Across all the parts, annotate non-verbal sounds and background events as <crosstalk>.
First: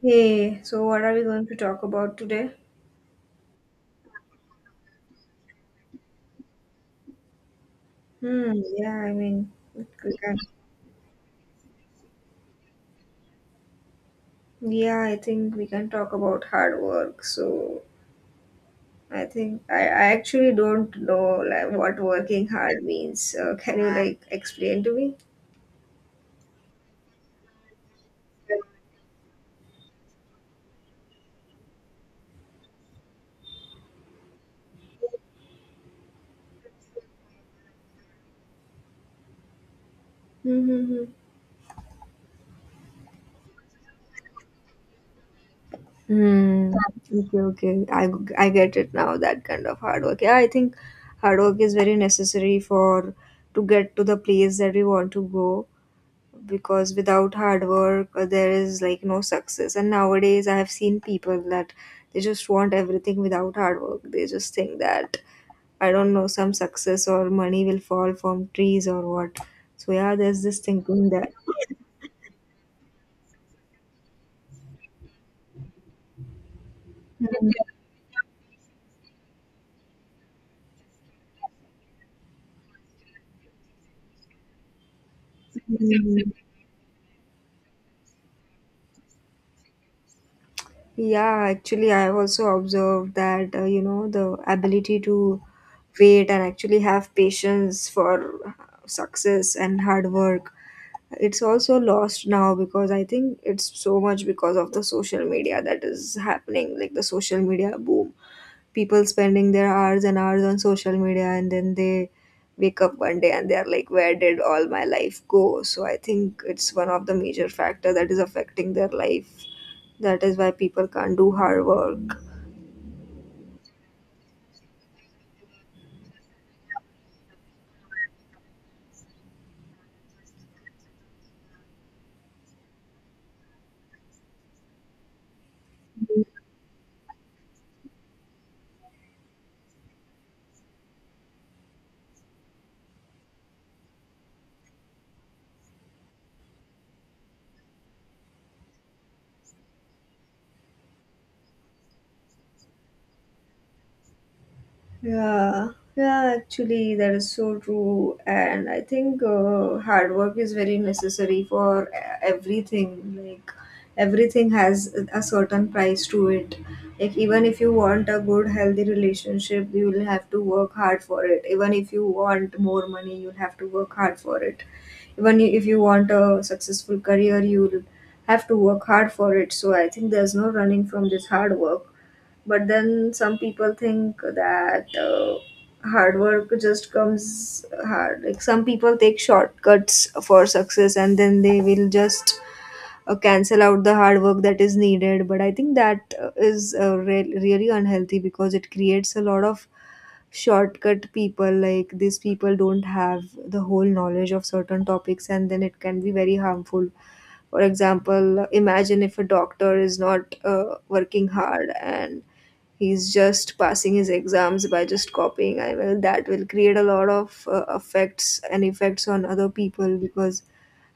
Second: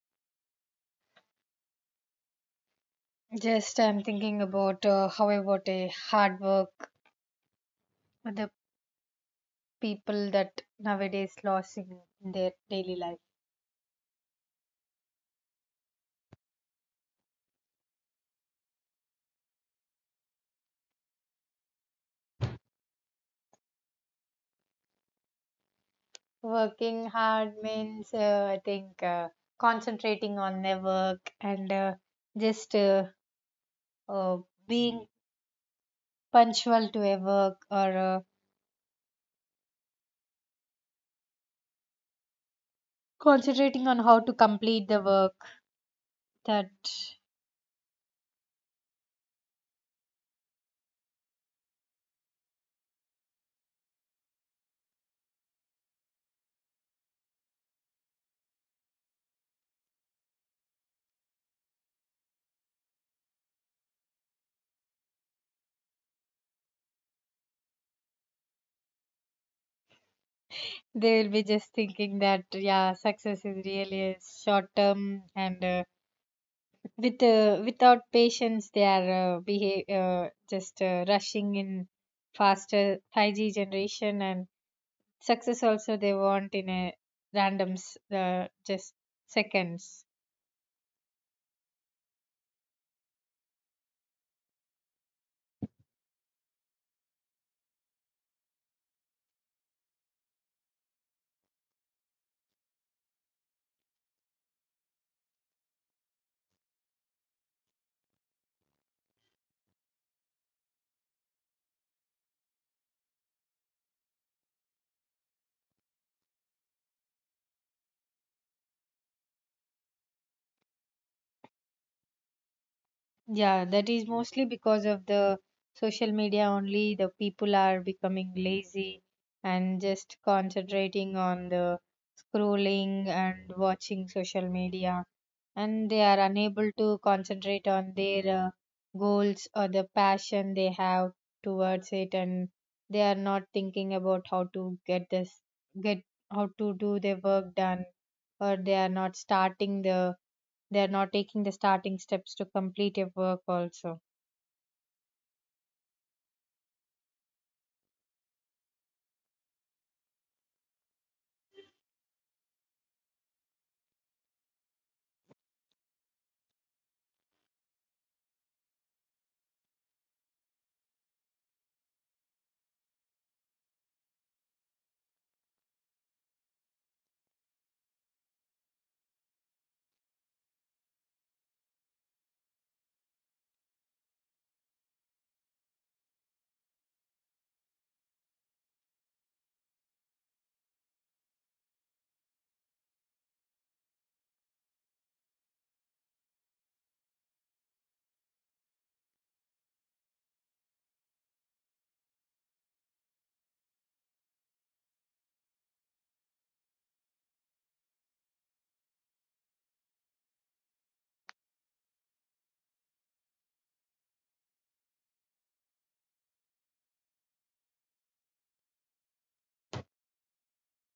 Hey, so what are we going to talk about today? Just I'm thinking about how about a hard work with the Hmm, yeah, I mean, we people can, that nowadays lost in their daily life. yeah, I think we can talk about hard work. So I think I actually don't know like what working hard means. Can you like explain to me? Working hard means I think concentrating on their work and just uh, being punctual to a work, or Mm-hmm. concentrating on how to complete the work, Hmm. that Okay, okay. I get it now, that kind of hard work. Yeah, I think hard work is very necessary for to get to the place that we want to go. Because without hard work, there is like no success, and nowadays I have seen people that they just want everything without hard work. They just think that I don't know, some success or money will fall from trees or what. So yeah, there's this thinking they will be that. just thinking that yeah, success is really a short term and with without patience they are behave, just rushing in faster 5G generation, and success <laughs> also they Mhm. want in a randoms, just seconds. Yeah, actually I have also observed that, you know, the ability to wait and actually have patience for success and hard work. It's also lost now because I think it's so much because of the social media that is happening, like the social media boom. People spending their hours and hours on social media, and then they wake up one day and they are like, where did all my life go? So I think it's one of the major factor that is affecting their life. That is why people can't do hard work. Yeah, that is mostly because of the social media only. The people are becoming lazy and just concentrating on the scrolling and watching social media, and they are unable to concentrate on their goals or the passion they have towards it, and they are not thinking about how to get get how to do their work done, or they are not starting the they are not taking the starting steps to complete a work also. Yeah, yeah, actually, that is so true. And I think hard work is very necessary for everything. Like, everything has a certain price to it. Like, even if you want a good, healthy relationship, you will have to work hard for it. Even if you want more money, you'll have to work hard for it. Even if you want a successful career, you'll have to work hard for it. So, I think there's no running from this hard work. But then some people think that, hard work just comes hard. Like, some people take shortcuts for success, and then they will just cancel out the hard work that is needed. But I think that, is really unhealthy because it creates a lot of shortcut people. Like, these people don't have the whole knowledge of certain topics, and then it can be very harmful. For example, imagine if a doctor is not working hard and he's just passing his exams by just copying. I will, that will create a lot of effects and effects on other people because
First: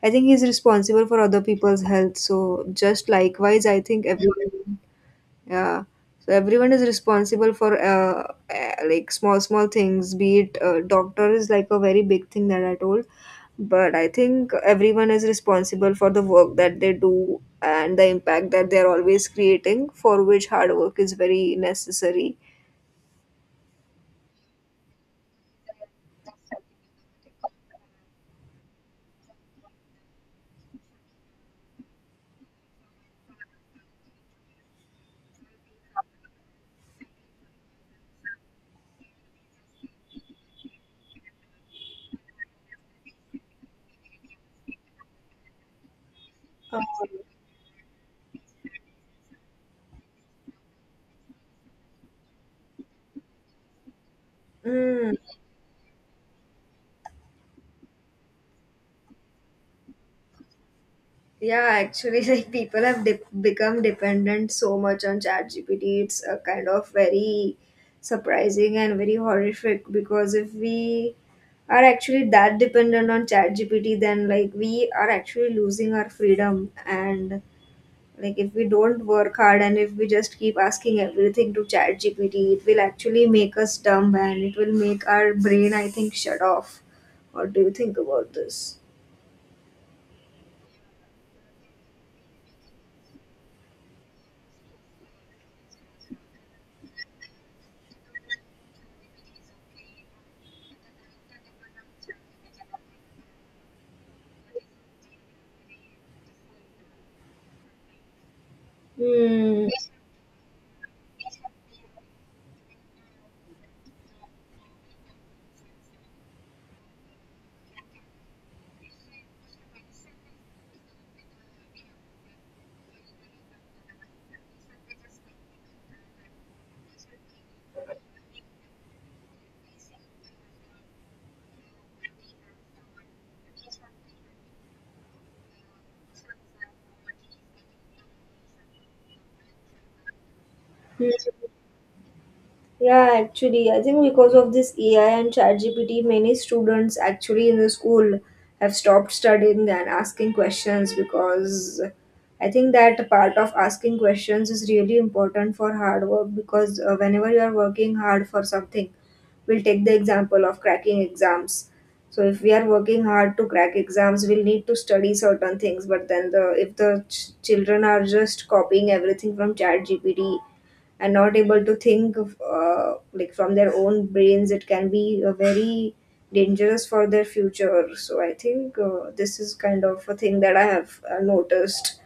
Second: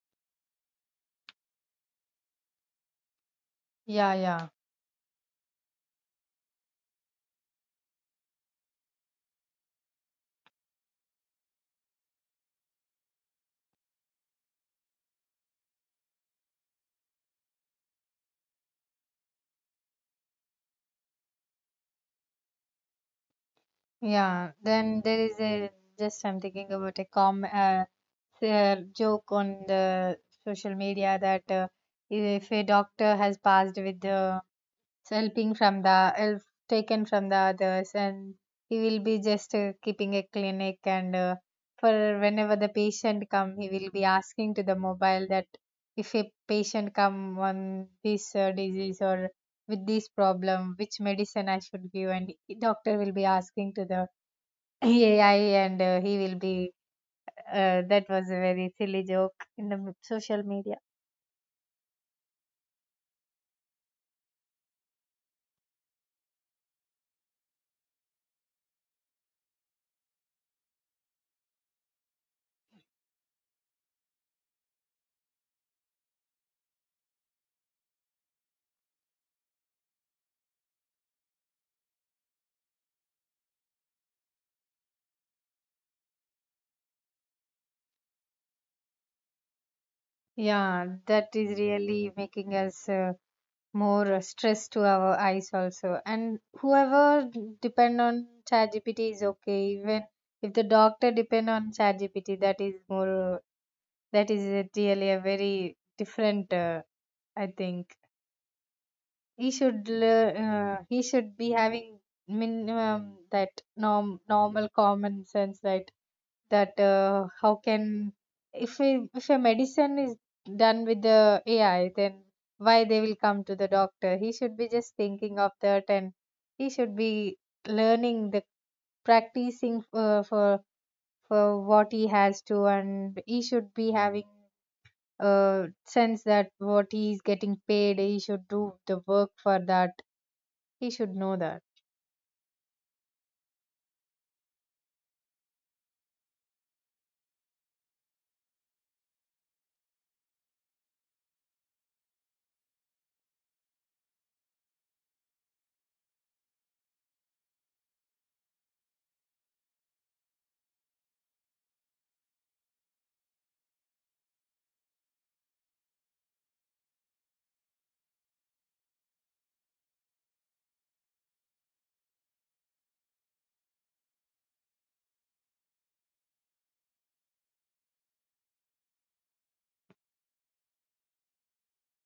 I think he's responsible for other people's health. So just likewise, I think Yeah, yeah, everyone, yeah, so everyone is responsible for like small things. Be it doctor is like a very big thing that I told, but I think everyone is responsible for the work that they do and the impact that they're always creating, for which hard work is very necessary. yeah. Then there is a, just I'm thinking about a com joke on the social media that if a doctor has passed with the help taken from the others, and he will be just keeping a clinic, and for whenever the patient come, he will be asking to the mobile that if a Um, patient come on this disease or with this problem, which medicine I should give, and doctor will be asking to the <laughs> mm, AI, and he will be, that was a very silly joke in the social media. yeah, actually, <laughs> like people have become dependent so much on ChatGPT. It's a kind of very surprising and very horrific because if we are actually that dependent on ChatGPT, then like we are actually losing our freedom. And like, if we don't work hard and if we just keep asking everything to ChatGPT, it will actually make us dumb, and it will make our brain, I think, shut off. What do you think about this? Yeah, that is really making us more stress to our eyes also, and whoever depend on ChatGPT is okay, even if the doctor depend on ChatGPT, that is more that is a really a very different, I think he Hmm. should he should be having minimum that normal common sense, that how can, if a medicine is done with the AI, then why they will come to the doctor? He should be just thinking of that, and he should be learning the practicing for what he has to, and he should be having sense that what he is getting paid, he should do the work for that. He Hmm. should know that. Yeah, actually, I think because of this AI and ChatGPT, many students actually in the school have stopped studying and asking questions because I think that part of asking questions is really important for hard work. Because, whenever you are working hard for something, we'll take the example of cracking exams. So if we are working hard to crack exams, we'll need to study certain things. But then, the if the children are just copying everything from ChatGPT and not able to think of, like from their own brains, it can be very dangerous for their future. So I think, this is kind of a thing that I have noticed,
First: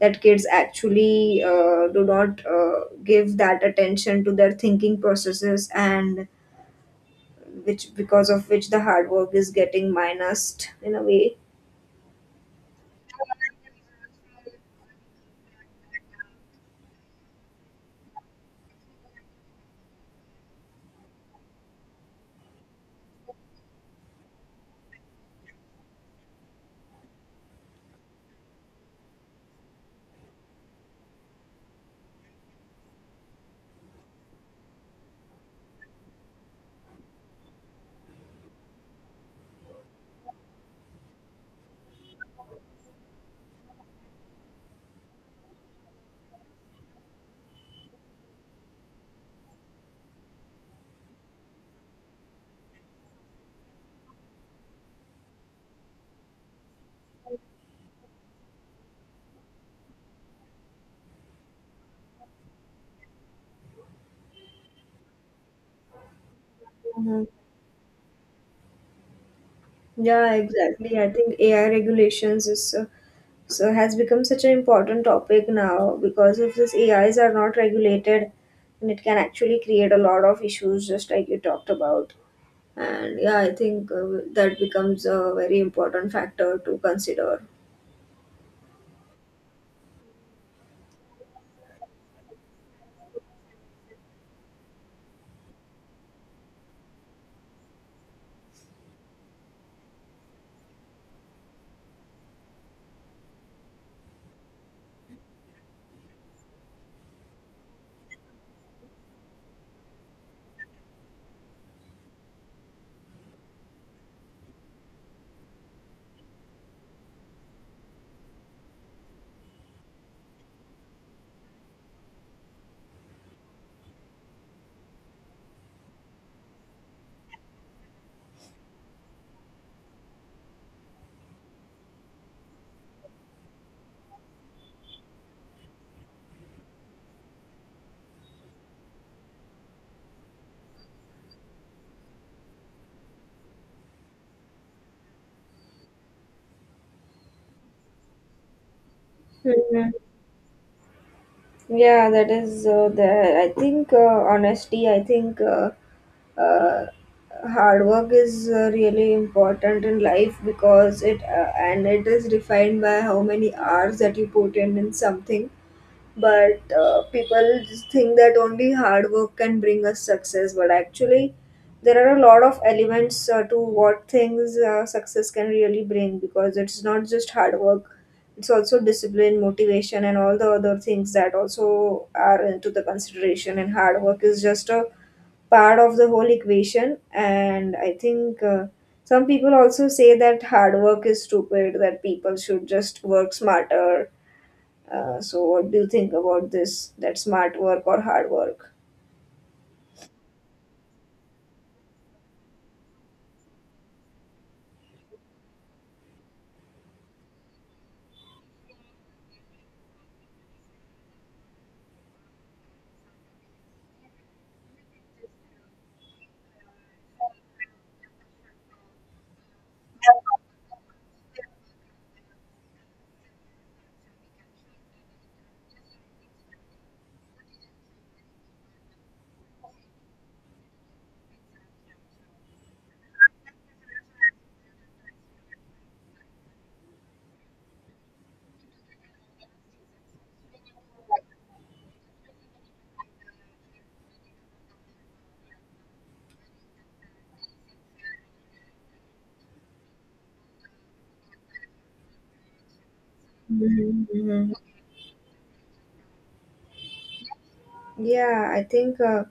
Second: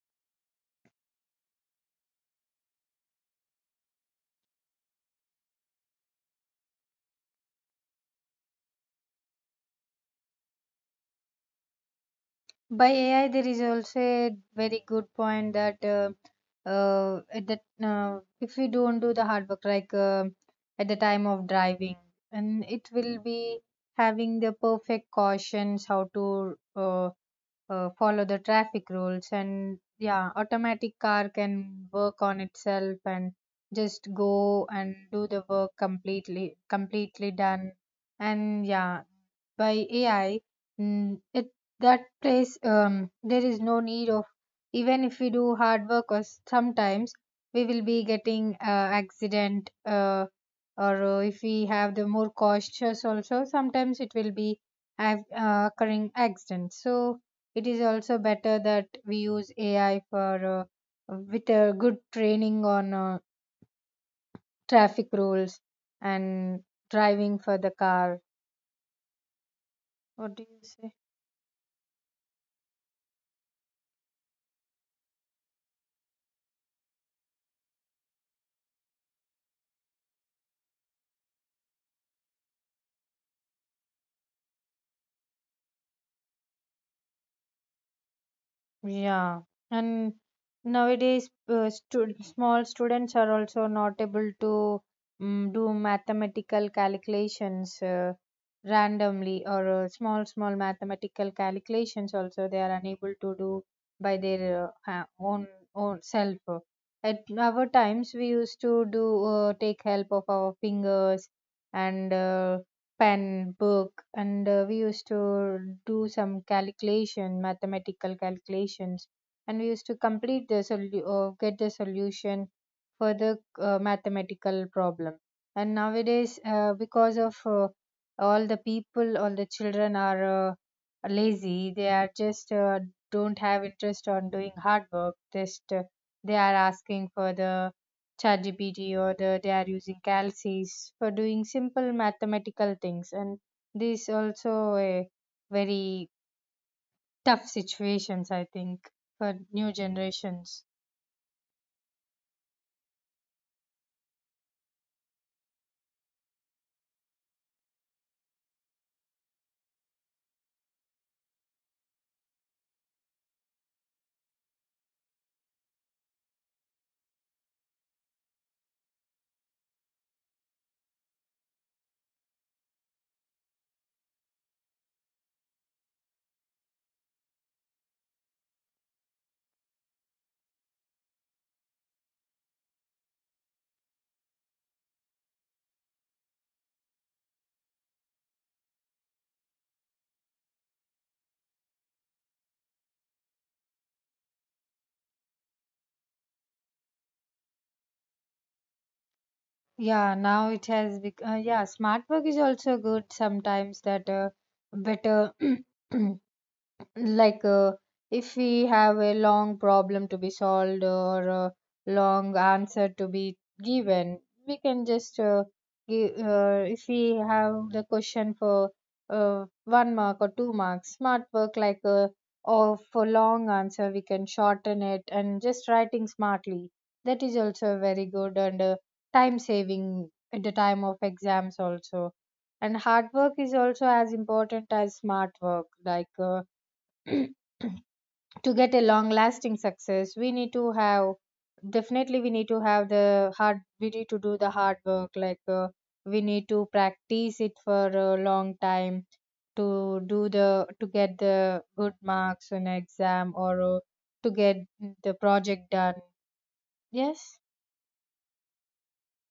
that kids actually do not give that attention to their thinking processes, and which because of which the hard work is getting minused in a way. By AI, there is also a very good point that at that, if we don't do the hard work, like at the time of driving, and it will be having the perfect cautions how to follow the traffic rules, and yeah, automatic car can work on itself and just go and do the work completely done, and yeah, by AI, mm, it that place there is no need of, even if we do hard work or sometimes we will be getting accident, or if we have the more cautious also sometimes it will be occurring accidents, so it is also better that we use AI for with a good training on traffic rules and Mhm. driving for the car. Yeah, What do you say? exactly. I think AI regulations is so, so has become such an important topic now, because if these AIs are not regulated, then it can actually create a lot of issues, just like you talked about. And yeah, I think that becomes a very important factor to consider. Yeah, and nowadays, stu small students are also not able to do mathematical calculations randomly, or small, small mathematical calculations also they are unable to do by their own self. At our times, we used to do, take help of our fingers and pen, book, and we used to do some calculation, mathematical calculations, and we used to complete the get the solution for the mathematical problem. And nowadays, because of all the people, all the children are uh, lazy. They are just, don't have interest on doing hard work. Just they are asking for the ChatGPT, or the, they are using calcs for doing simple mathematical things, and this also a very tough situations I think for new Mhm. generations. Yeah, that is, there. I think, honesty. I think. Uh, Hard work is really important in life, because it and it is defined by how many hours that you put in something. But people just think that only hard work can bring us success, but actually there are a lot of elements, to what things, success can really bring, because it's not just hard work. It's also discipline, motivation, and all the other things that also are into the consideration, and hard work is just a part of the whole equation. And I think, some people also say that hard work is stupid, that people should just work smarter. So what do you think about this, that smart work or hard work? Yeah, now it has yeah, smart work is also good sometimes that better. <clears throat> Like if we have a long problem to be solved or a long answer to be given, we can just give, if we have the question for one mark or two marks, smart work like or for long answer we can shorten it and just writing smartly, that is also very good and time saving at the time of exams also. And hard work is also as important as smart work, like <clears throat> to get a long lasting success, we need to have, definitely we need to have the hard we need to do the hard work, like we need to practice it for a long time, to do the, to get the good marks on exam or Mhm, to mhm. get the project done, yes. Yeah, I think uh,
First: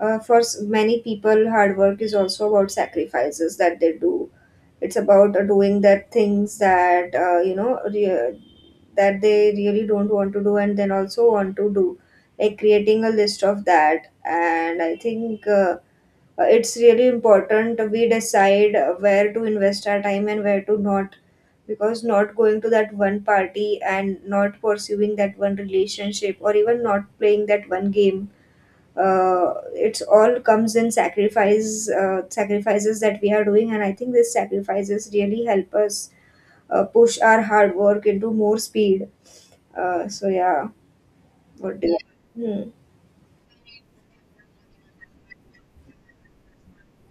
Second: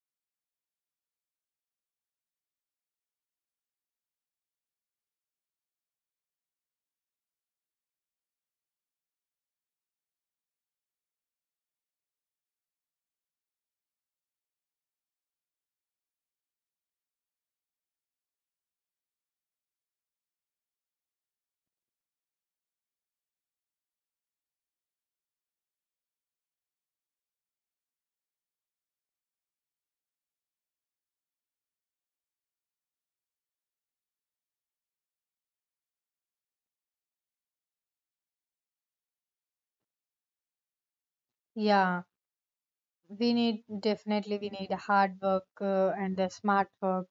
uh, for many people hard work is also about sacrifices that they do. It's about doing that things that, you know, that they really don't want to do and then also want to do, like creating a list of that. And I think it's really important we decide where to invest our time and where to not, because not going to that one party and not pursuing that one relationship or even not playing that one game, it's all comes in sacrifice, sacrifices that we are doing. And I think these sacrifices really help us push our hard work into more speed. So yeah, what do you, Yeah, yeah. Hmm. we need, definitely we need hard work and the smart work,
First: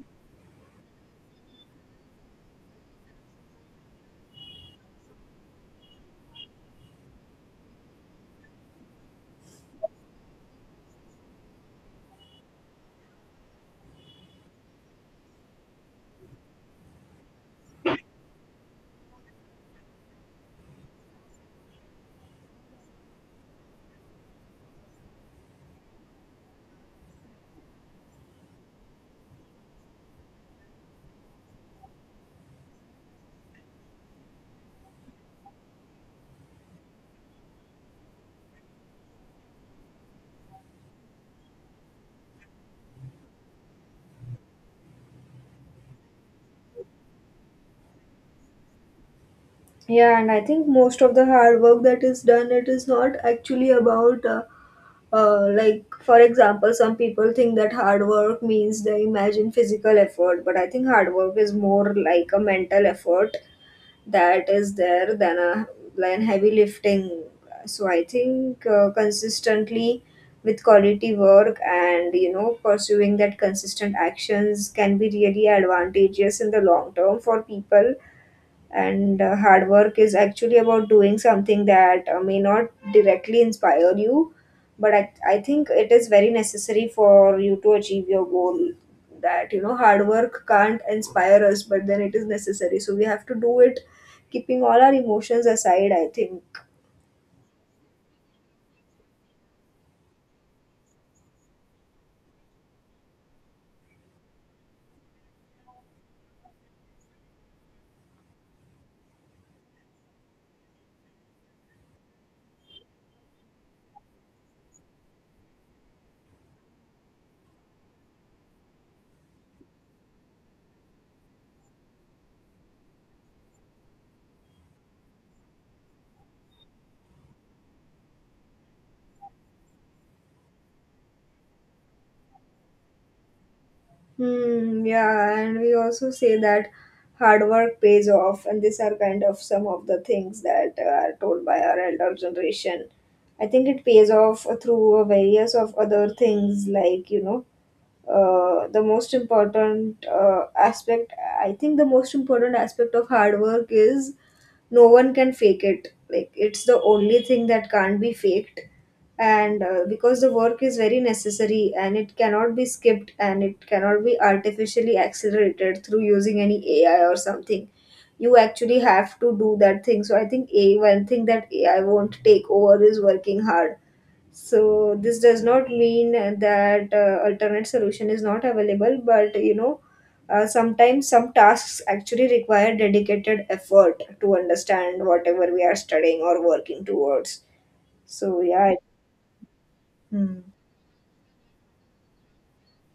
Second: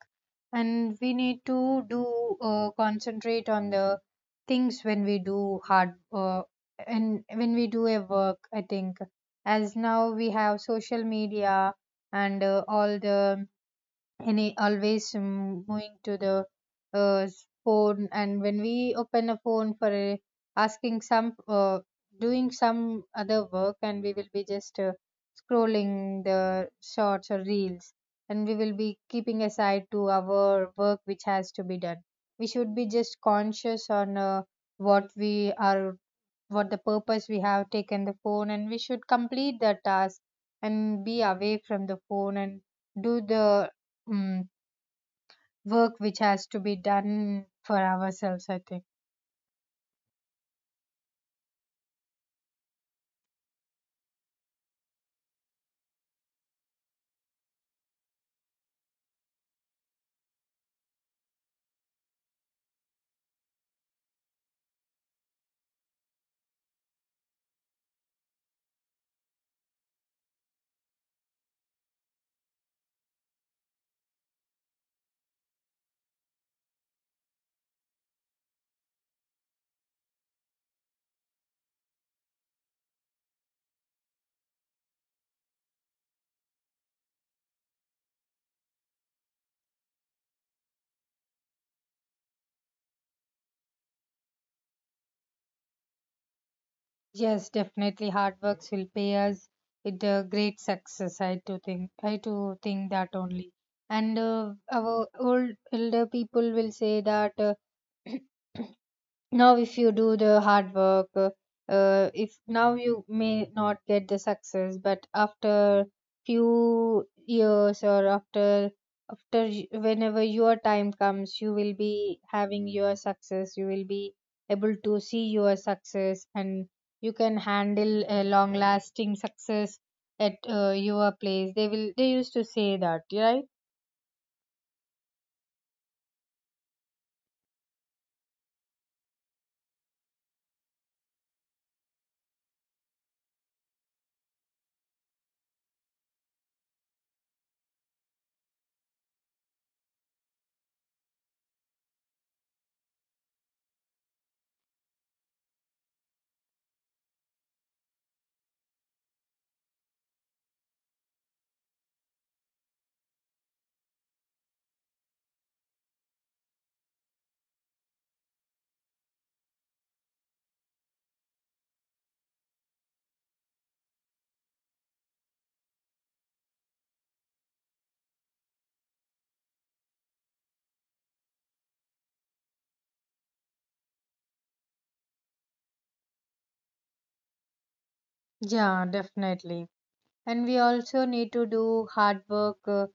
and we need to do concentrate on the things when we do hard and when we do a work, I think, as now we have social media and all the, any always going to the uh, phone, and when we open a phone for a, asking some doing some other work, and we will be just scrolling the shorts or reels, and we will be keeping aside to our work which has to be done. We should be just conscious on what we are, what the purpose we have taken the phone, and we should complete the task and be away from the phone, and do the um, work which has to be done for ourselves, I think. Yeah, and I think most of the hard work that is done, it is not actually about, like for example, some people think that hard work means they imagine physical effort, but I think hard work is more like a mental effort that is there than a than heavy lifting. So I think consistently with quality work, and you know, pursuing that consistent actions can be really advantageous in the long term for people. And hard work is actually about doing something that, may not directly inspire you, but I think it is very necessary for you to achieve your goal, that you know hard work can't inspire us, but then it is necessary, so we have to do it, keeping all our emotions aside, I think. Yes, definitely hard works will pay us with a great success. I do think that only. And our old elder people will say that <clears throat> now if you do the hard work, if now you may not get the success, but after few years or after, whenever your time comes you will be having your success, you will be able to see your success, and you can handle a long lasting success at your place, they will, they used to say that, right? Hmm, yeah, and we also say that hard work pays off, and these are kind of some of the things that are told by our elder generation. I think it pays off through various of other things, like you know, the most important aspect, I think the most important aspect of hard work is no one can fake it. Like, it's the only thing that can't be faked. And because the work is very necessary and it cannot be skipped and it cannot be artificially accelerated through using any AI or something. You actually have to do that thing. So I think a one thing that AI won't take over is working hard. So this does not mean that alternate solution is not available, but you know, sometimes some tasks actually require dedicated effort to understand whatever we are studying or working towards. So yeah, I- Yeah, definitely. Hmm. And we also need to do hard work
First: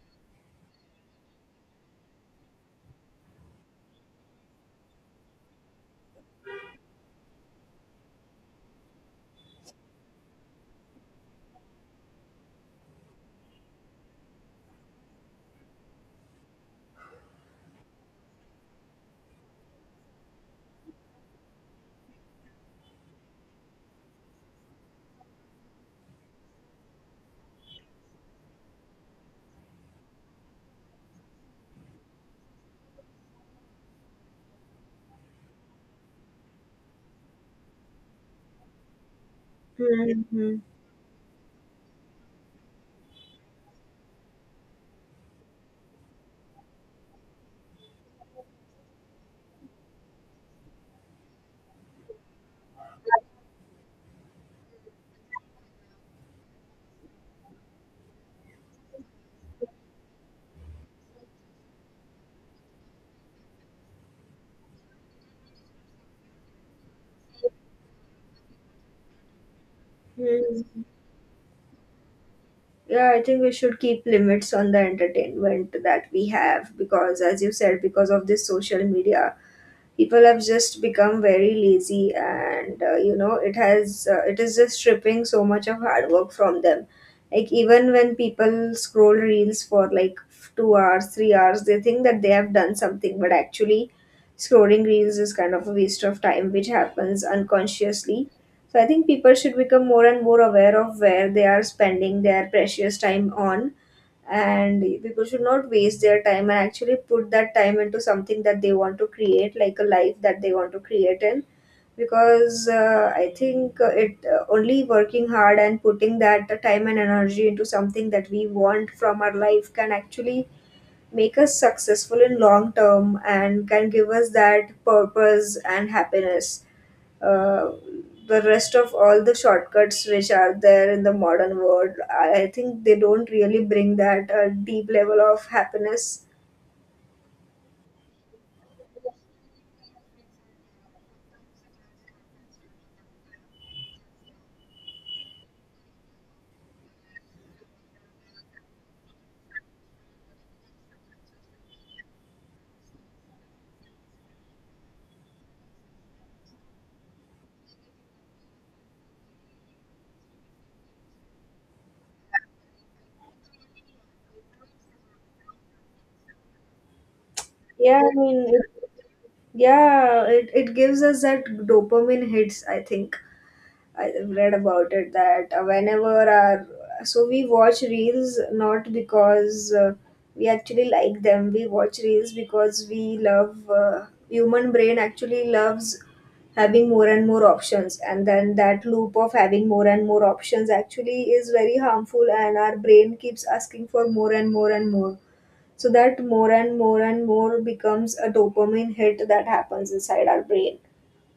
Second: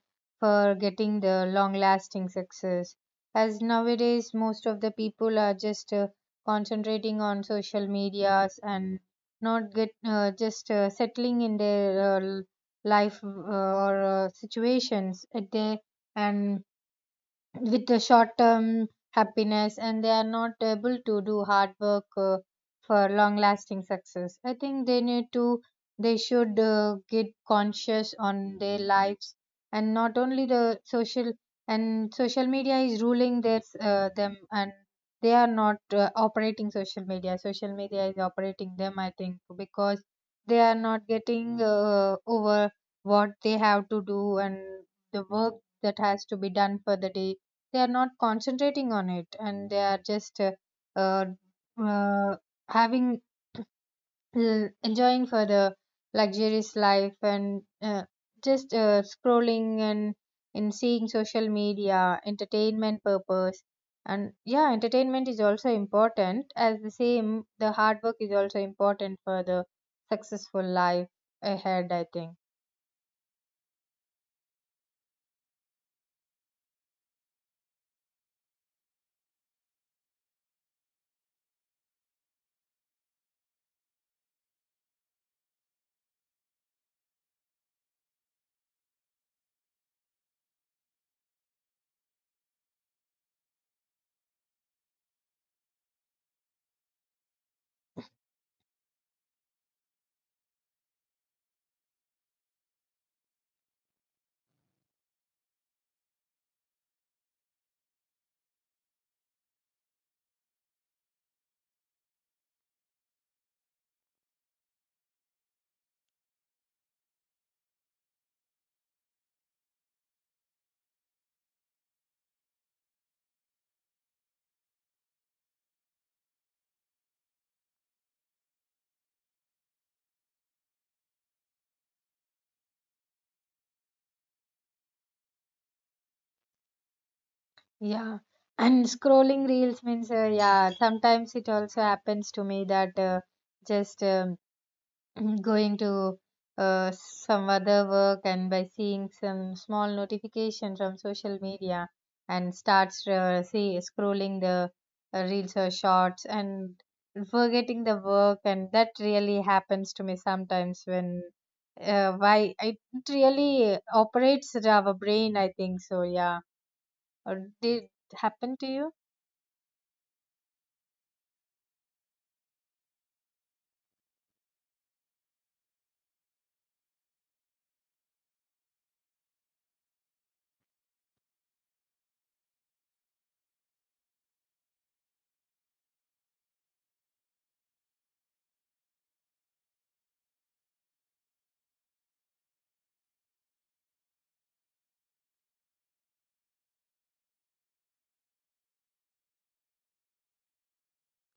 for getting the long lasting success. As nowadays, most of the people are just concentrating on social medias and not get just settling in their uh, life or situations at their, and with the short term happiness, and they are not able to do hard work for long lasting success. I think they need to, they should get conscious on their lives, and not only the social, and social media is ruling their them, and they are not operating social media, social media is operating them, I think, because Hmm, hmm, they are not getting over what they have to do, and the work that has to be done for the day, they are not concentrating on it, and they are just uh, uh, having enjoying for the luxurious life, and just scrolling and in seeing social media, entertainment purpose. And yeah, entertainment is also important, as the same the hard work is also important for the successful hmm. life ahead, I think. Yeah, I think we should keep limits on the entertainment that we have, because as you said, because of this social media, people have just become very lazy, and you know, it has, it is just stripping so much of hard work from them. Like, even when people scroll reels for like 2 hours 3 hours, they think that they have done something, but actually scrolling reels is kind of a waste of time which happens unconsciously. So I think people should become more and more aware of where they are spending their precious time on, and people should not waste their time and actually put that time into something that they want to create, like a life that they want to create in. Because I think it only working hard and putting that time and energy into something that we want from our life can actually make us successful in long term and can give us that purpose and happiness. uh, the rest of all the shortcuts which are there in the modern world, I think they don't really bring that deep level of happiness. Yeah, and scrolling reels means, yeah, sometimes it also happens to me that just <clears throat> going to some other work, and by seeing some small notification from social media and starts see scrolling the reels or shorts, and forgetting the work, and that really happens to me sometimes, when why it really operates our brain, I think so, yeah, or did Yeah, I mean happen to you? yeah it gives us that dopamine hits, I think. I read about it that, whenever our, so we watch reels not because, we actually like them. We watch reels because we love, human brain actually loves having more and more options, and then that loop of having more and more options actually is very harmful, and our brain keeps asking for more and more and more. So that more and more and more becomes a dopamine hit that happens inside our brain.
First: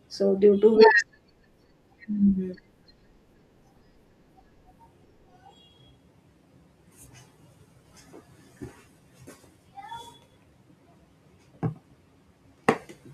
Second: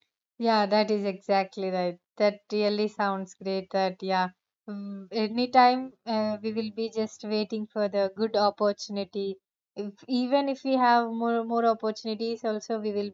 So due Yeah, to that which is exactly right. That really sounds great. That, yeah, anytime we will be just waiting for the good opportunity. If, even if we have more opportunities, also we will